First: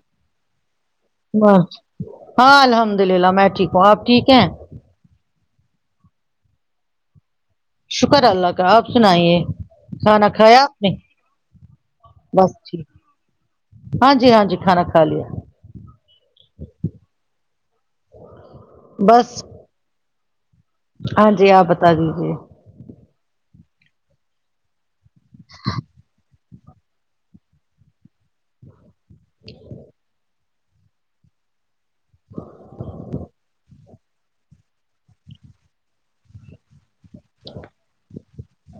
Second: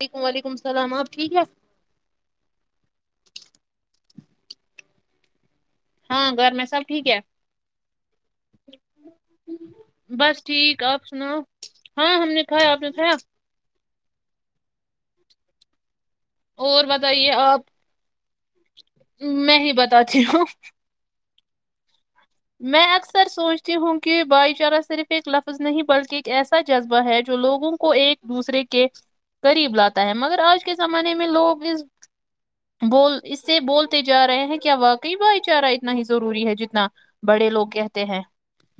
وعلیکم وعلیکم السلام آپ ٹھیک ہے واچ ہاں الحمد للہ میں ٹھیک ہوں آپ ٹھیک ہیں ہاں گر میں سب ٹھیک ہے شکر اللہ کا آپ سنائیے کھانا بس کھایا ٹھیک نے آپ سناؤ ہاں ہم نے بس کھایا آپ ٹھیک نے کھایا ہاں جی ہاں جی کھانا کھا لیا اور بتائیے آپ بس میں ہی بتاتی ہوں ہاں جی آپ بتا دیجیے میں اکثر سوچتی ہوں کہ بھائی چارہ صرف ایک لفظ نہیں بلکی ایک ایسا جذبہ ہے جو لوگوں کو ایک دوسرے کے کریب لاتا ہے مگر آج کے زمانے میں لوگ اس بول اس سے بولتے تے جا رہے ہیں کیا واقعی بھائی چارہ اتنا ہی ضروری ہے جتنا بڑے لوگ کہتے ہیں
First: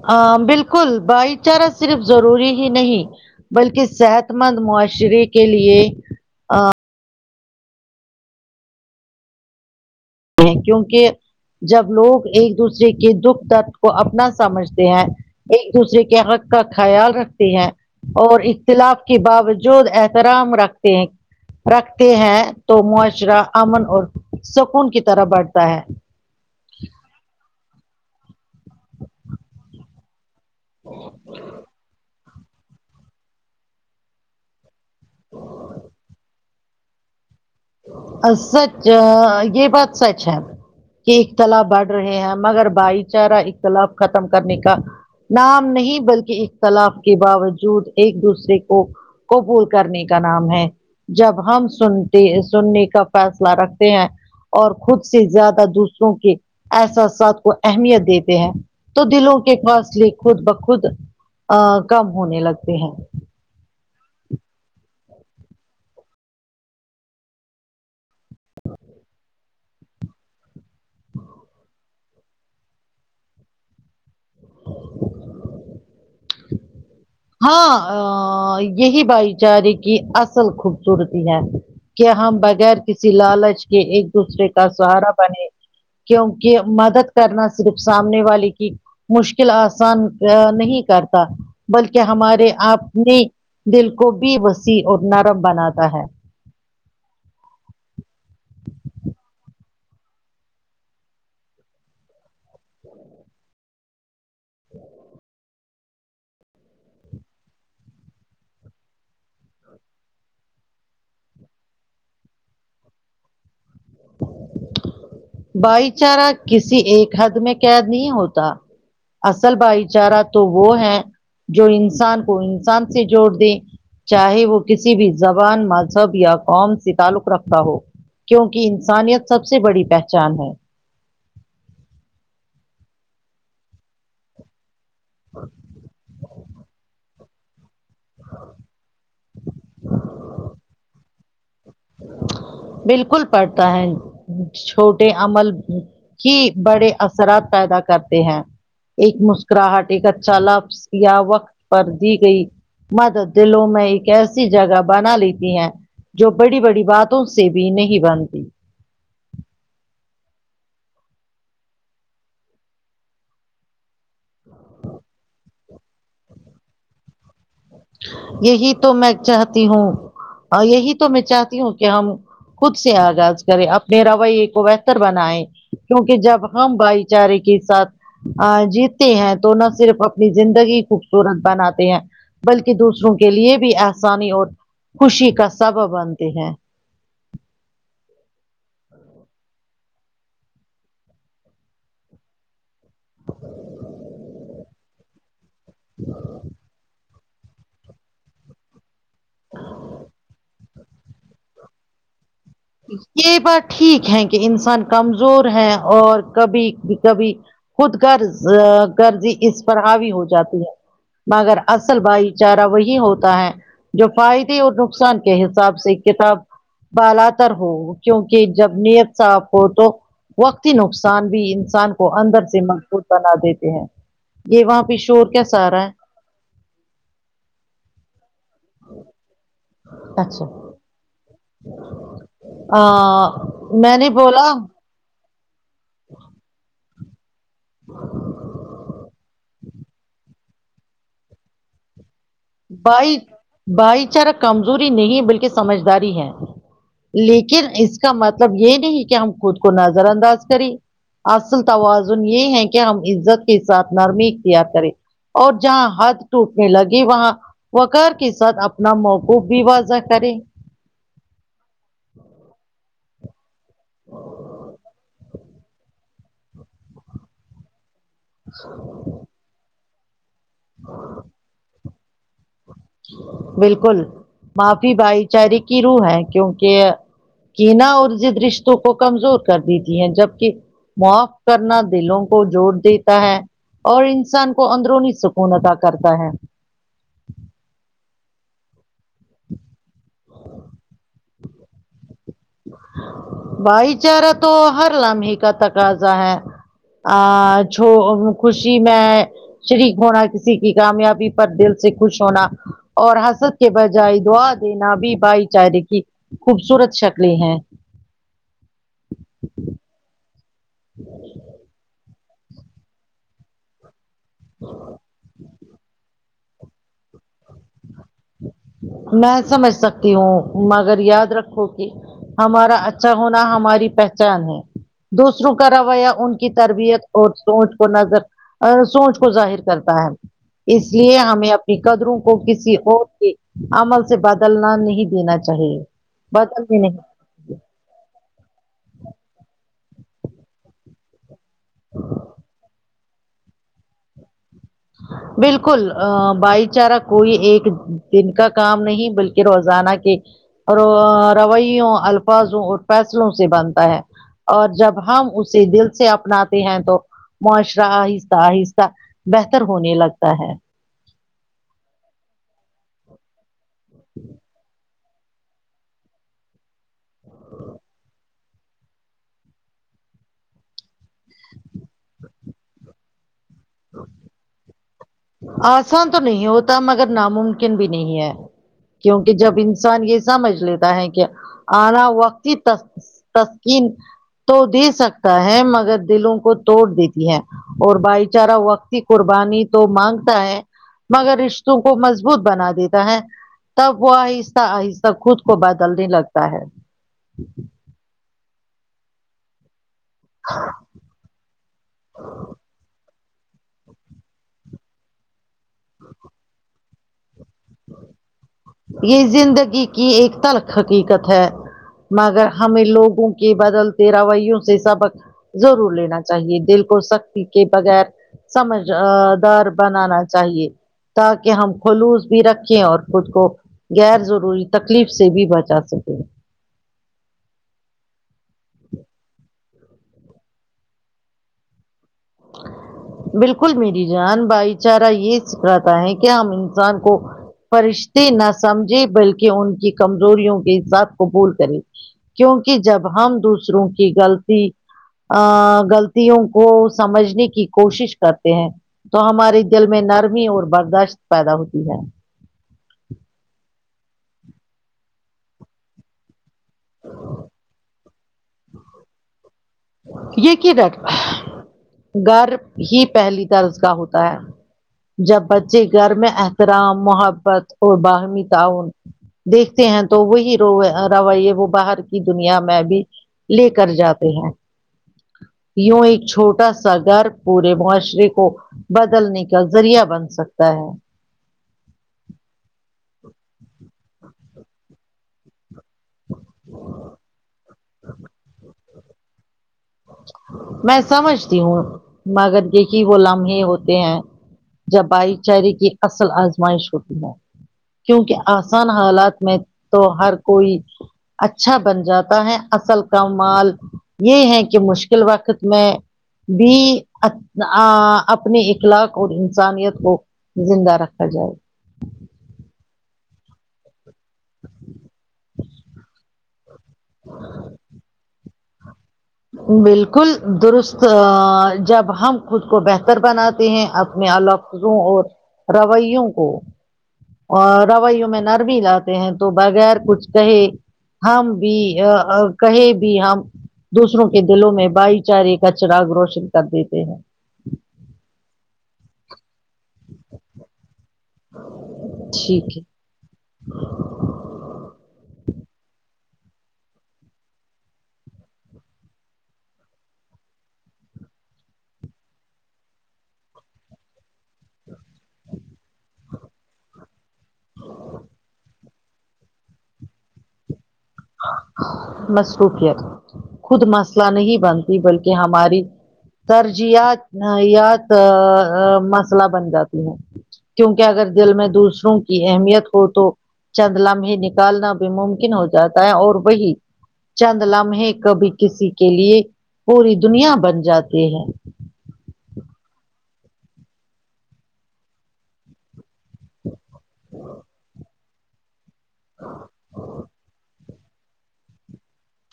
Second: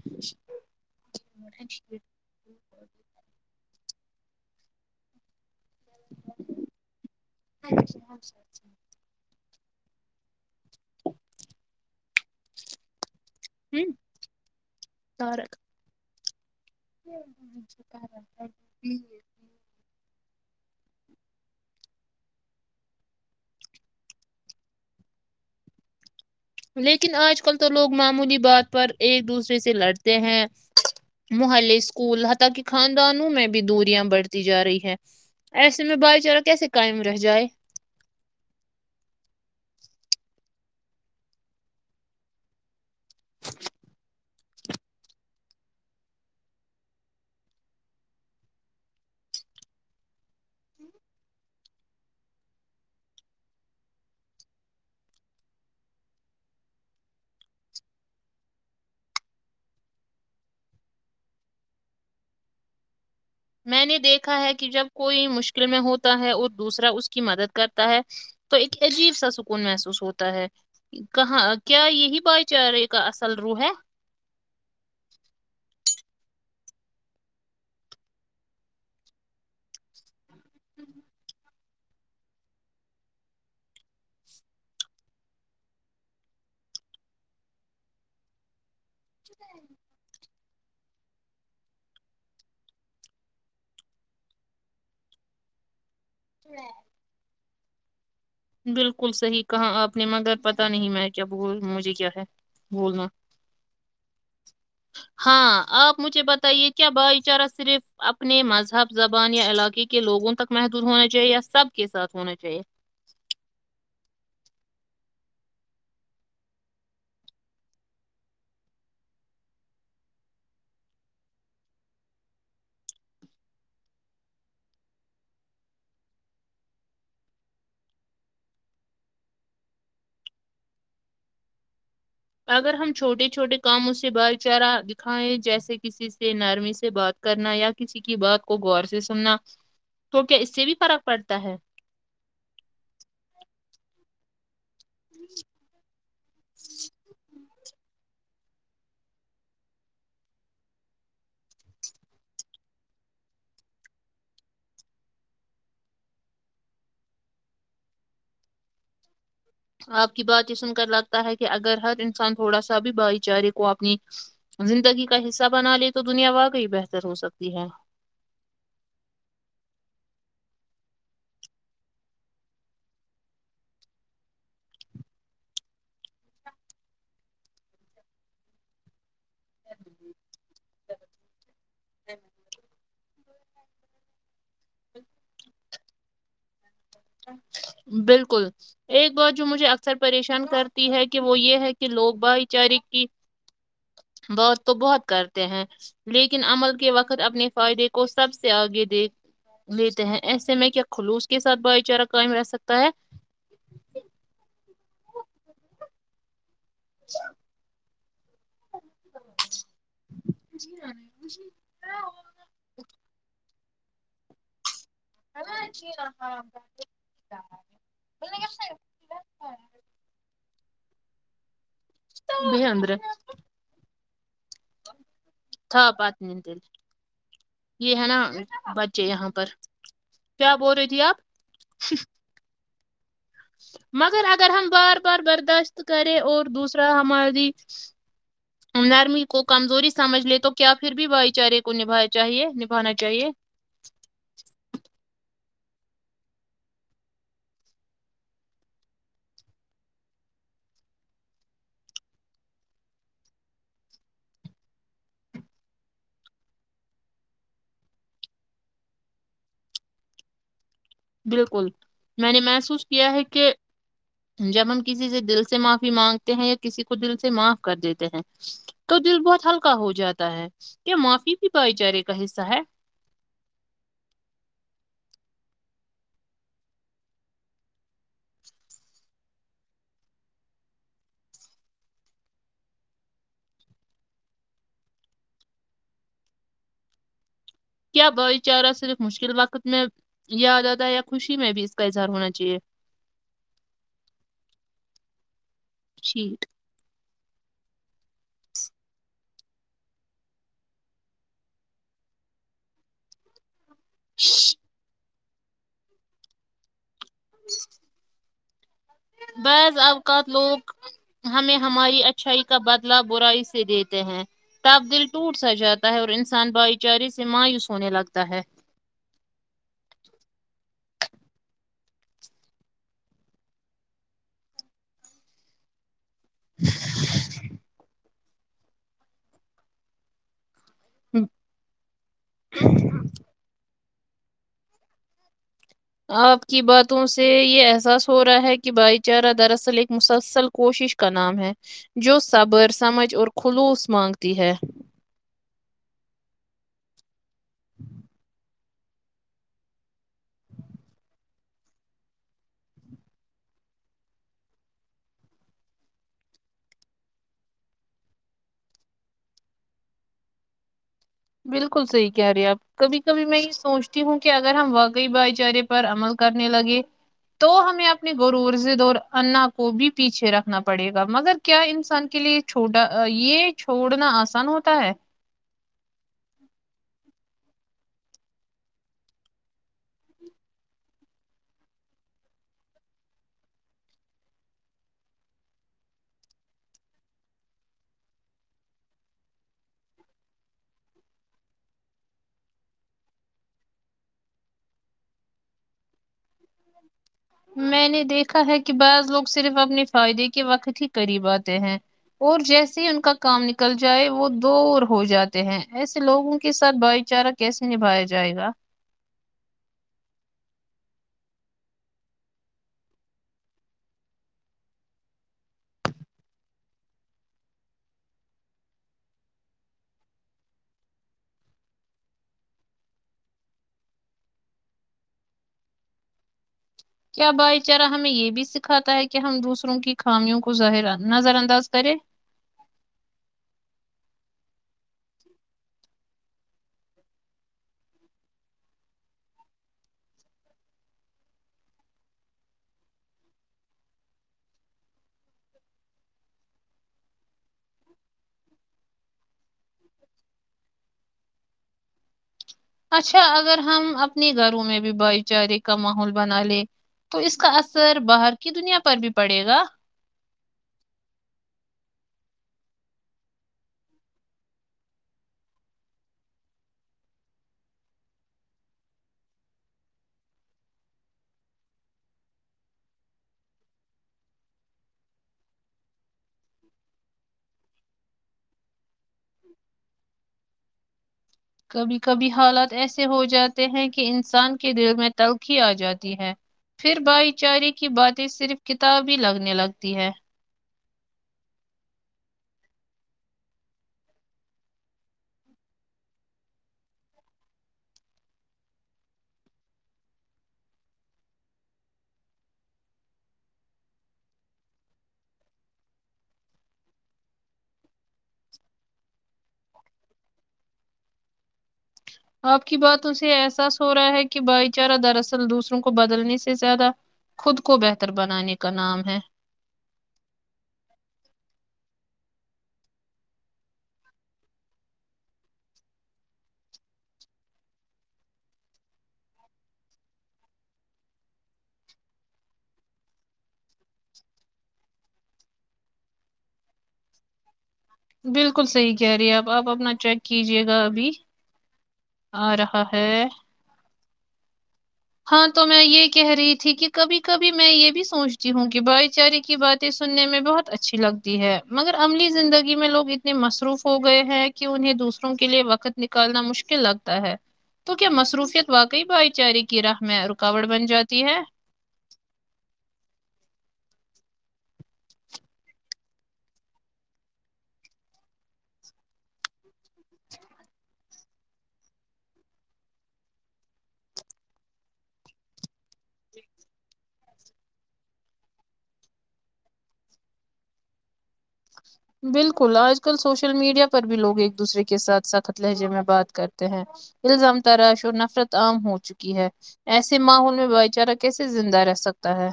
ہاں بالکل بھائی چارہ صرف ضروری ہی نہیں بلکہ صحت مند معاشرے کے لیے [unintelligible] ہیں کیونکہ جب لوگ ایک دوسرے کے دکھ درد کو اپنا سمجھتے ہیں ہوں ایک دوسرے کے حق کا خیال رکھتے ہیں اور اختلاف کے باوجود احترام رکھتے ہیں رکھتے ہیں تو معاشرہ امن اور سکون کی طرح بڑھتا ہے لیکن آج کل تو لوگ معمولی بات پر ایک دوسرے سے لڑتے ہیں ہ محلے اسکول حتا کہ خاندانوں میں بھی دوریاں بڑھتی جا رہی ہے ایسے میں بھائی چارہ کیسے قائم رہ جائے آ سچ آ یے بات سچ ہے کے اختلاف بڑھ رہے ہیں مگر بھائی چارہ اختلاف ختم کرنے کا نام نہیں بلکی اختلاف کے باوجود ایک دوسرے کو قبول کرنے کا نام ہے جب ہم سن تے ہے سننے کا فیصلہ رکھتے ہیں اور خود سے زیادہ دوسروں کے احساسات کو اہمیت دیتے ہیں تو دلوں کے فاصلے خود بخود آ کم ہونے لگتے ہیں میں نے دیکھا ہے کی جب کوئی مشکل میں ہوتا ہے اور دوسرا اس کی مدد کرتا ہے تو ایک عجیب سا سکون محسوس ہوتا ہے کہاں کیا یہی بھائی چرے کا اصل روح ہے ہاں یہی بھائی چارے کی اصل خوبصورتی ہے کیا ہم بغیر کسی لالچ کے ایک دوسرے کا سہارا بنے کیو کی مدد کرنا صرف سامنے والے کی مشکل آسان نہیں کرتا کہ ہمارے آنے دل کو بھی وسیع اور نرم بناتا ہے بالکل صحیح کہاں آپ نے مگر پتا نہیں میں کیا بول مجھے کیا ہے بولنا ہاں آپ مجھے بتائیے کیا بھائی چارہ صرف اپنے مذہب زبان یا علاکے کے کے لوگوں تک محدود ہونا چاہیے یا سب کے ساتھ ہونا چاہیے بھائی چارہ کسی ایک حد میں قید نہیں ہوتا اصل بھائی چارہ تو وہ ہے جو انسان کو انسان سے جوڑ دے چاہے وہ کسی بھی زبان مذہب یا قوم سے تعلق رکھتا ہو کیونکہ انسانیت سب سے بڑی پہچان ہے اگر ہم چھوٹے چھوٹے کاموں سے بھائی چارہ دکھائائےیں جیسے کسی سے نرمی سے بات کرنا یا کسی کی بات کو غور سے سننا تھوڑ کیا اس سے بھی فرق پڑتا ہے بالکل پڑتا ہے چھوٹے عمل کی بڑے اثرات پیدا کرتے ہیں ایک مسکراہٹے کا چالف یا وقت پر دی گئی مد دلوں میں ایک ایسی جگہ بنا لیتی ہیں جو بڑی بڑی باتوں سے بھی نہیں بنتی آپ کی بات یہ سن کر لگتا ہے کہ اگر ہر انسان تھوڑا سا بھی بھائی چارے کو اپنی زندگی کا حصہ بنا لے تو دنیا واقعی بہتر ہو سکتی ہے یہی تو میں چاہتی ہوں یہی تو میں چاہتی ہوں کہ ہم خود سے آغاز کرے اپنے رویے کو بہتر بنائے کیونکہ جب ہم بھائی چارے کے ساتھ عجب ہیں تو نہ صرف اپنی زندگی خوبصورت بناتے ہیں ہے بلکہ دوسرے دوروں کے لیے بھی آسانی اور خوشی کا سبب بنتے ہیں بالکل ایک بات جو مجھے اکثر پریشان کرتی ہے کہ وہ یہ ہے کہ لوگ بھائی چارے کی بات تو بہت کرتے ہیں لیکن عمل کے وقت اپنے فائدے کو سب سے آگے دیک لیتے ہیں ایسے میں کیا خلوص کے ساتھ بھائی چارہ قائم رہ سکتا ہے یہ بات ٹھیک ہے کہ انسان کمزور ہے اور کبھی کبھی خود کرض گرضی اس پر ہاوی ہو جاتی ہے مگر اصل بھائی چارہ وہی ہوتا ہے جو فائدے اور نقصان کے حساب سے کتاب بالاتر ہو کیونکہ جب نیت صاف ہو تو وقتتی نقصان بھی انسان کو کو اندر سے مضبوط بنا دیتے ہیں یے وہاں پے شور کیسا ارا ہے یے ہے نا بچے یہاں پر اچھا کیا بول رہی تھی آپ آ میں نے مگر اگر بولا ہم بار بار برداشت کریں اور دوسرا ہماری نرمی کو کمزوری سمجھ لے تو کیا پھر بھی بھائی چارے کو نبھا چاہیے نبھانا بھائی چاہیے بھائی چارہ کمزوری نہیں بلکے سمجھداری ہے لیکن اس کا مطلب یے نہیں کی ہم خود کو نظر انداز کریں اصل توازن یے ہے کے ہم عزت کے ساتھ نرمی اختیار کریں اور جہاں حد ٹوٹنے لگی وہاں وکار کے ساتھ اپنا موقو بھی واضح کریں بالکل میں نے محسوس کیا ہے کے جب ہم کسی سے دل سے ماف فی مانگتے ہیں یا کسی کو دل سے معاف کر دیتے ہیں تو دل بہت ہلکا ہو جاتا تا ہے کے معافی بھی بھائی چارے کا حصہ ہے بالکل معافی بھائی چارے کی روح ہے کیونکہ کینا اور ضد رشتوں کو کمزور کر دیتی ہے جبکی معاف کرنا دلوں کو جوڑ دیتا ہے اور انسان کو اندرونی سکون اتا کرتا ہے کیا بھائی چارہ صرف مشکل وقت میں یاد آتا یا خوشی میں بھی اس کا اظہار ہونا چاہیے بھائی چارا تو ہر لمحے کا تقاضا ہے شیٹ آ چو خوشی میں شریک ہونا کسی کی کامیابی پر دل سے خوش ہونا اور حست کے بج جائی دعا دینا بھی بھائی چارے کی خوبصورت شکلیں ہیں بض اوقات لوگ ہمیں ہم ہماری اچھائی کا بدلا برائی سے دیتے ہیں تب دل ٹوٹ سا جات تا ہے اور انسان بائی چارے سے مایوس ہونے لگتا ہے میں سمجھ سکتی ہوں مگر یاد رکھو کی ہمارا اچھا ہونا ہماری پہچان ہے دوسروں کا رویہ ان کی تربیت اور سوچ کو نظر سوچ کو ظاہر کرتا ہے اس لیے ہمیں اپنی قدروں کو کسی اور کے عمل سے بدلنا نہیں دینا چاہیے آپ کی بدلنے نہیں باتوں سے تے یے احساس ہو رہا ہے کی بھائی چارہ دراصل ایک مسلسل کوشش کا نام ہے جو صبر سمجھ اور خلوص مانگتی ہے بالکل آ بائی چارا کوئی ایک دن کا کام نہیں بلکے روزانہ کے رویوں الفاظوں اور فیصلوں سے بنتا ہے اور جب ہم اسے دل سے اپناتے ہیں تو معاشرہ آہستہ آہستہ تر ہونے لگتا ہے بالکل صحیح کہہ رہے ہیں آپ کبھی کبھی میں یے سوچتی ہوں کے اگر ہم واقعی بھائی چارے پر عمل کرنے لگے تو ہمیں اپنے غرور ضد اور انا کو بھی پیچھے رکھنا پڑے گا مگر کیا انسان کے لیے چھوٹا یے چھوڑنا آسان ہوتا ہے آسان تو نہیں ہوتا مگر ناممکن بھی نہیں ہے کیونکی جب انسان یے سمجھ لیتا ہے کے آنا وقتی تسکین تو دے سکتا ہے مگر دلوں کو توڑ دیتی ہے اور بھائی چارہ وقتی قربانی تو مانگتا ہے مگر رشتوں کو مضبوط بنا دیتا ہے تب وہ آہسہ آہسہ خود کو بدلنے لگتا ہے میں نے دیکھا ہے کی بعض لوگ صرف اپنی فائدے کے وقت ہی قریب آتے ہیں اور جیسے ہی ان کا کام نکل جائے وہ دور ہو جاتے ہیں ایسے لوگوں کے ساتھ بھائی چارہ کیسے نبھایا جائے گا یے زندگی کی ایک تلخ حقیقت ہے مگر ہمیں لوگوں کے بدلتے رویوں سے سبق ضرور لینا چاہیے دل کو سختی کے بغیر سمجھ آ دار بنانا چاہیے تاکہ ہم خلوص بھی رکھیں اور خود کو غیر ضروری تکلیف سے بھی بچا سکے کیا بھائی چارہ ہمیں یے بھی سکھاتا ہے کہ ہم دوسروں کی خامیوں کو ظاہرا نظر انداز کرے بالکل میری جان بھائی چارہ یے سکھاتا ہے کہ ہم انسان کو فرشتے نہ سمجھیں بلکہ ان کی کمزوریوں کے ساتھ قوبول کرے کیونکہ جب ہم دوسروں کی غلطی ا گغلطوں کو سمجھنے کی کوشش کرتے ہیں تو ہمارے دل میں نرمی اور برداشت پیدا ہوتی ہے اچھا اگر ہم اپنے گھروں میں بھی بھائی چارے کا ماحول بنا لے تو اس کا اثر باہر کی دنیا پر بھی پڑے گا یے کیدھر گر ہی پہلی درسگا ہوتا ہے جب بچے گھر میں احترام محبت اور باہمی تعاون دیکھتے ہیں تو روے رویے وہ باہر کی دنیا میں بھی لیکر جاتے ہیں یوں ایک چھوٹا سا گر پورے معاشرے کو بدلنے کا ذریعہ بن سکتا ہے کبھی کبھی حالات ایسے ہو جاتے ہیں کہ انسان کے دل میں تلخی آ جاتی ہے پھر بھائی چارے کی باتیں صرف کتاب ہی لگنے لگتی ہے میں سمجھتی ہوں مگر دیکھی وہ لمحے ہوتے ہیں جب بھائی چارے کی اصل آزمائش ہوتی ہے کیونکہ آسان حالات میں تو ہر کوئی اچھا بن جاتا ہے اصل کا مال یہ ہے کہ کہ مشکل وقت میں بھی اپنے اخلاق اور انسانیت کو زندہ رکھا جائے آپ کی بات اس سے احساس ہو رہا ہے کہ بھائی چارہ دراصل دوسروں کو بدلنے سے زیادہ خود کو بہتر بنانے کا نام ہے بالکل درست جب ہم خود کو بہتر بناتے ہیں اپنے الوک وں اور رویوں کو اور رویوں میں نرمی لاتے ہیں تو بغیر کچھ کہے ہم بھی کہیں بھی ہم دوسروں کے دلوں میں بھائی چارے کا چراغ روشن کر دیتے ہیں بالکل صحیح کہہ رہی ہیں آپ آپ اپنا چیڈک کیجیے گا ابھی آ رہا ہے ہاں تو میں یہ کہہ رہی تھی کہ کبھی کبھی میں یہ بھی سوچتی ہوں کہ بھائی چارے کی باتیں سننے میں بہت اچھی لگتی ہے مگر عملی زندگی میں لوگ اتنے مصروف ہو گئے ہیں کہ انہیں دوسروں کے لیے وقت نکالنا مشکل لگتا ہے تو کیا مصروفیت واقعی بھائی چارے کی راہ میں رکاوٹ بن جاتی ہے مصروفیت خود مسئلہ نہیں بنتی بلکہ ہماری ترجیاتیات مسئلہ بن جاتی ہیں کیونکہ اگر دل میں دوسروں کی اہمیت ہو تو چند لمحے میں نکالنا بھی ممکن ہو جاتا ہے اور وہی چند لمحے کبھی کسی کے لیے پوری دنیا بن جاتی ہے بالکل آج کل سوشل میڈیا پر بھی لوگ ایک دوسرے کے ساتھ سخت لہجے میں بات کر کرتے ہیں الزام تراش اور نفرت عام ہو چکی ہے ایسے ماحول میں بھائی چارا کیسے زندہ رہ سکتا ہے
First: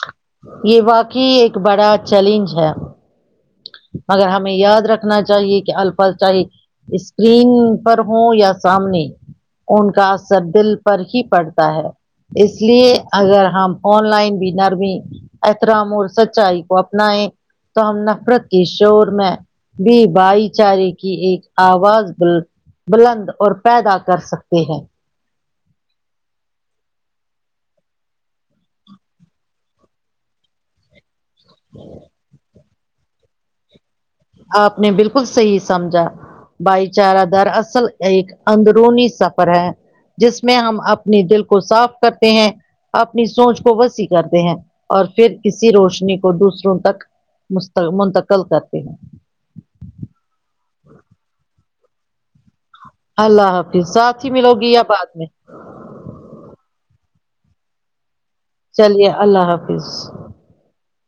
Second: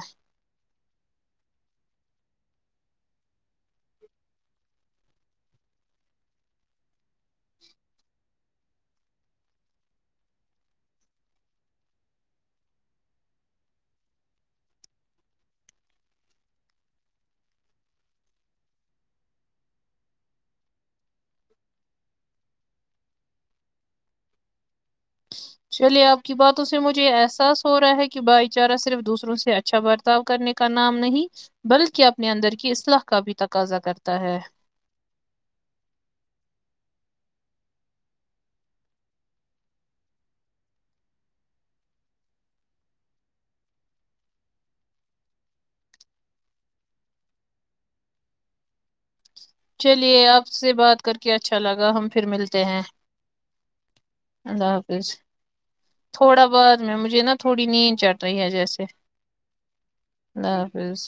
یہ واقعی ایک بڑا چیلنج ہے مگر ہمیں یاد رکھنا چاہیے کہ الفا چاہی اسکرین پر ہوں یا سامنے ان کا اثر دل پر ہی پڑتا ہے اس لیے اگر ہم آن لائن بھی نرمی احترام اور سچائی کو اپنائیں تو ہم نہ نفرت کے شور میں بھی بھائی چارے کی ایک آواز بلند اور پیدا کر سکتے ہیں چلیے آپ کی باتوں سے مجھے احساس ہو رہا ہے کہ بھائی چارہ صرف دوسروں سے اچھا بر کرنے کا نام نہیں بلکہ اپنے اندر کی اصلاح کا بھی تقاضا کرتا ہے آپ نے بالکل صحی سمجھا بھائی چارہ در اصل ایک اندرونی سفر ہے جس میں ہم اپنی دل کو صاف کرتے ہیں اپنی سوچ کو وسیع کرتے ہیں اور پھر کسی روشنی کو دوسروں تک مست منتقل کرتے ہیں چلیے آپ سے بات کر کے اچھا لگا ہم پھر ملتے ہیں اللہ حافظ ساتھ ہی ملو گی اللہ یا بعد حافظ میں تھوڑا بعد میں مجھے نا تھوڑی نیند چڑ رہی ہے جیسے چلیے اللہ حافظ اللہ حافظ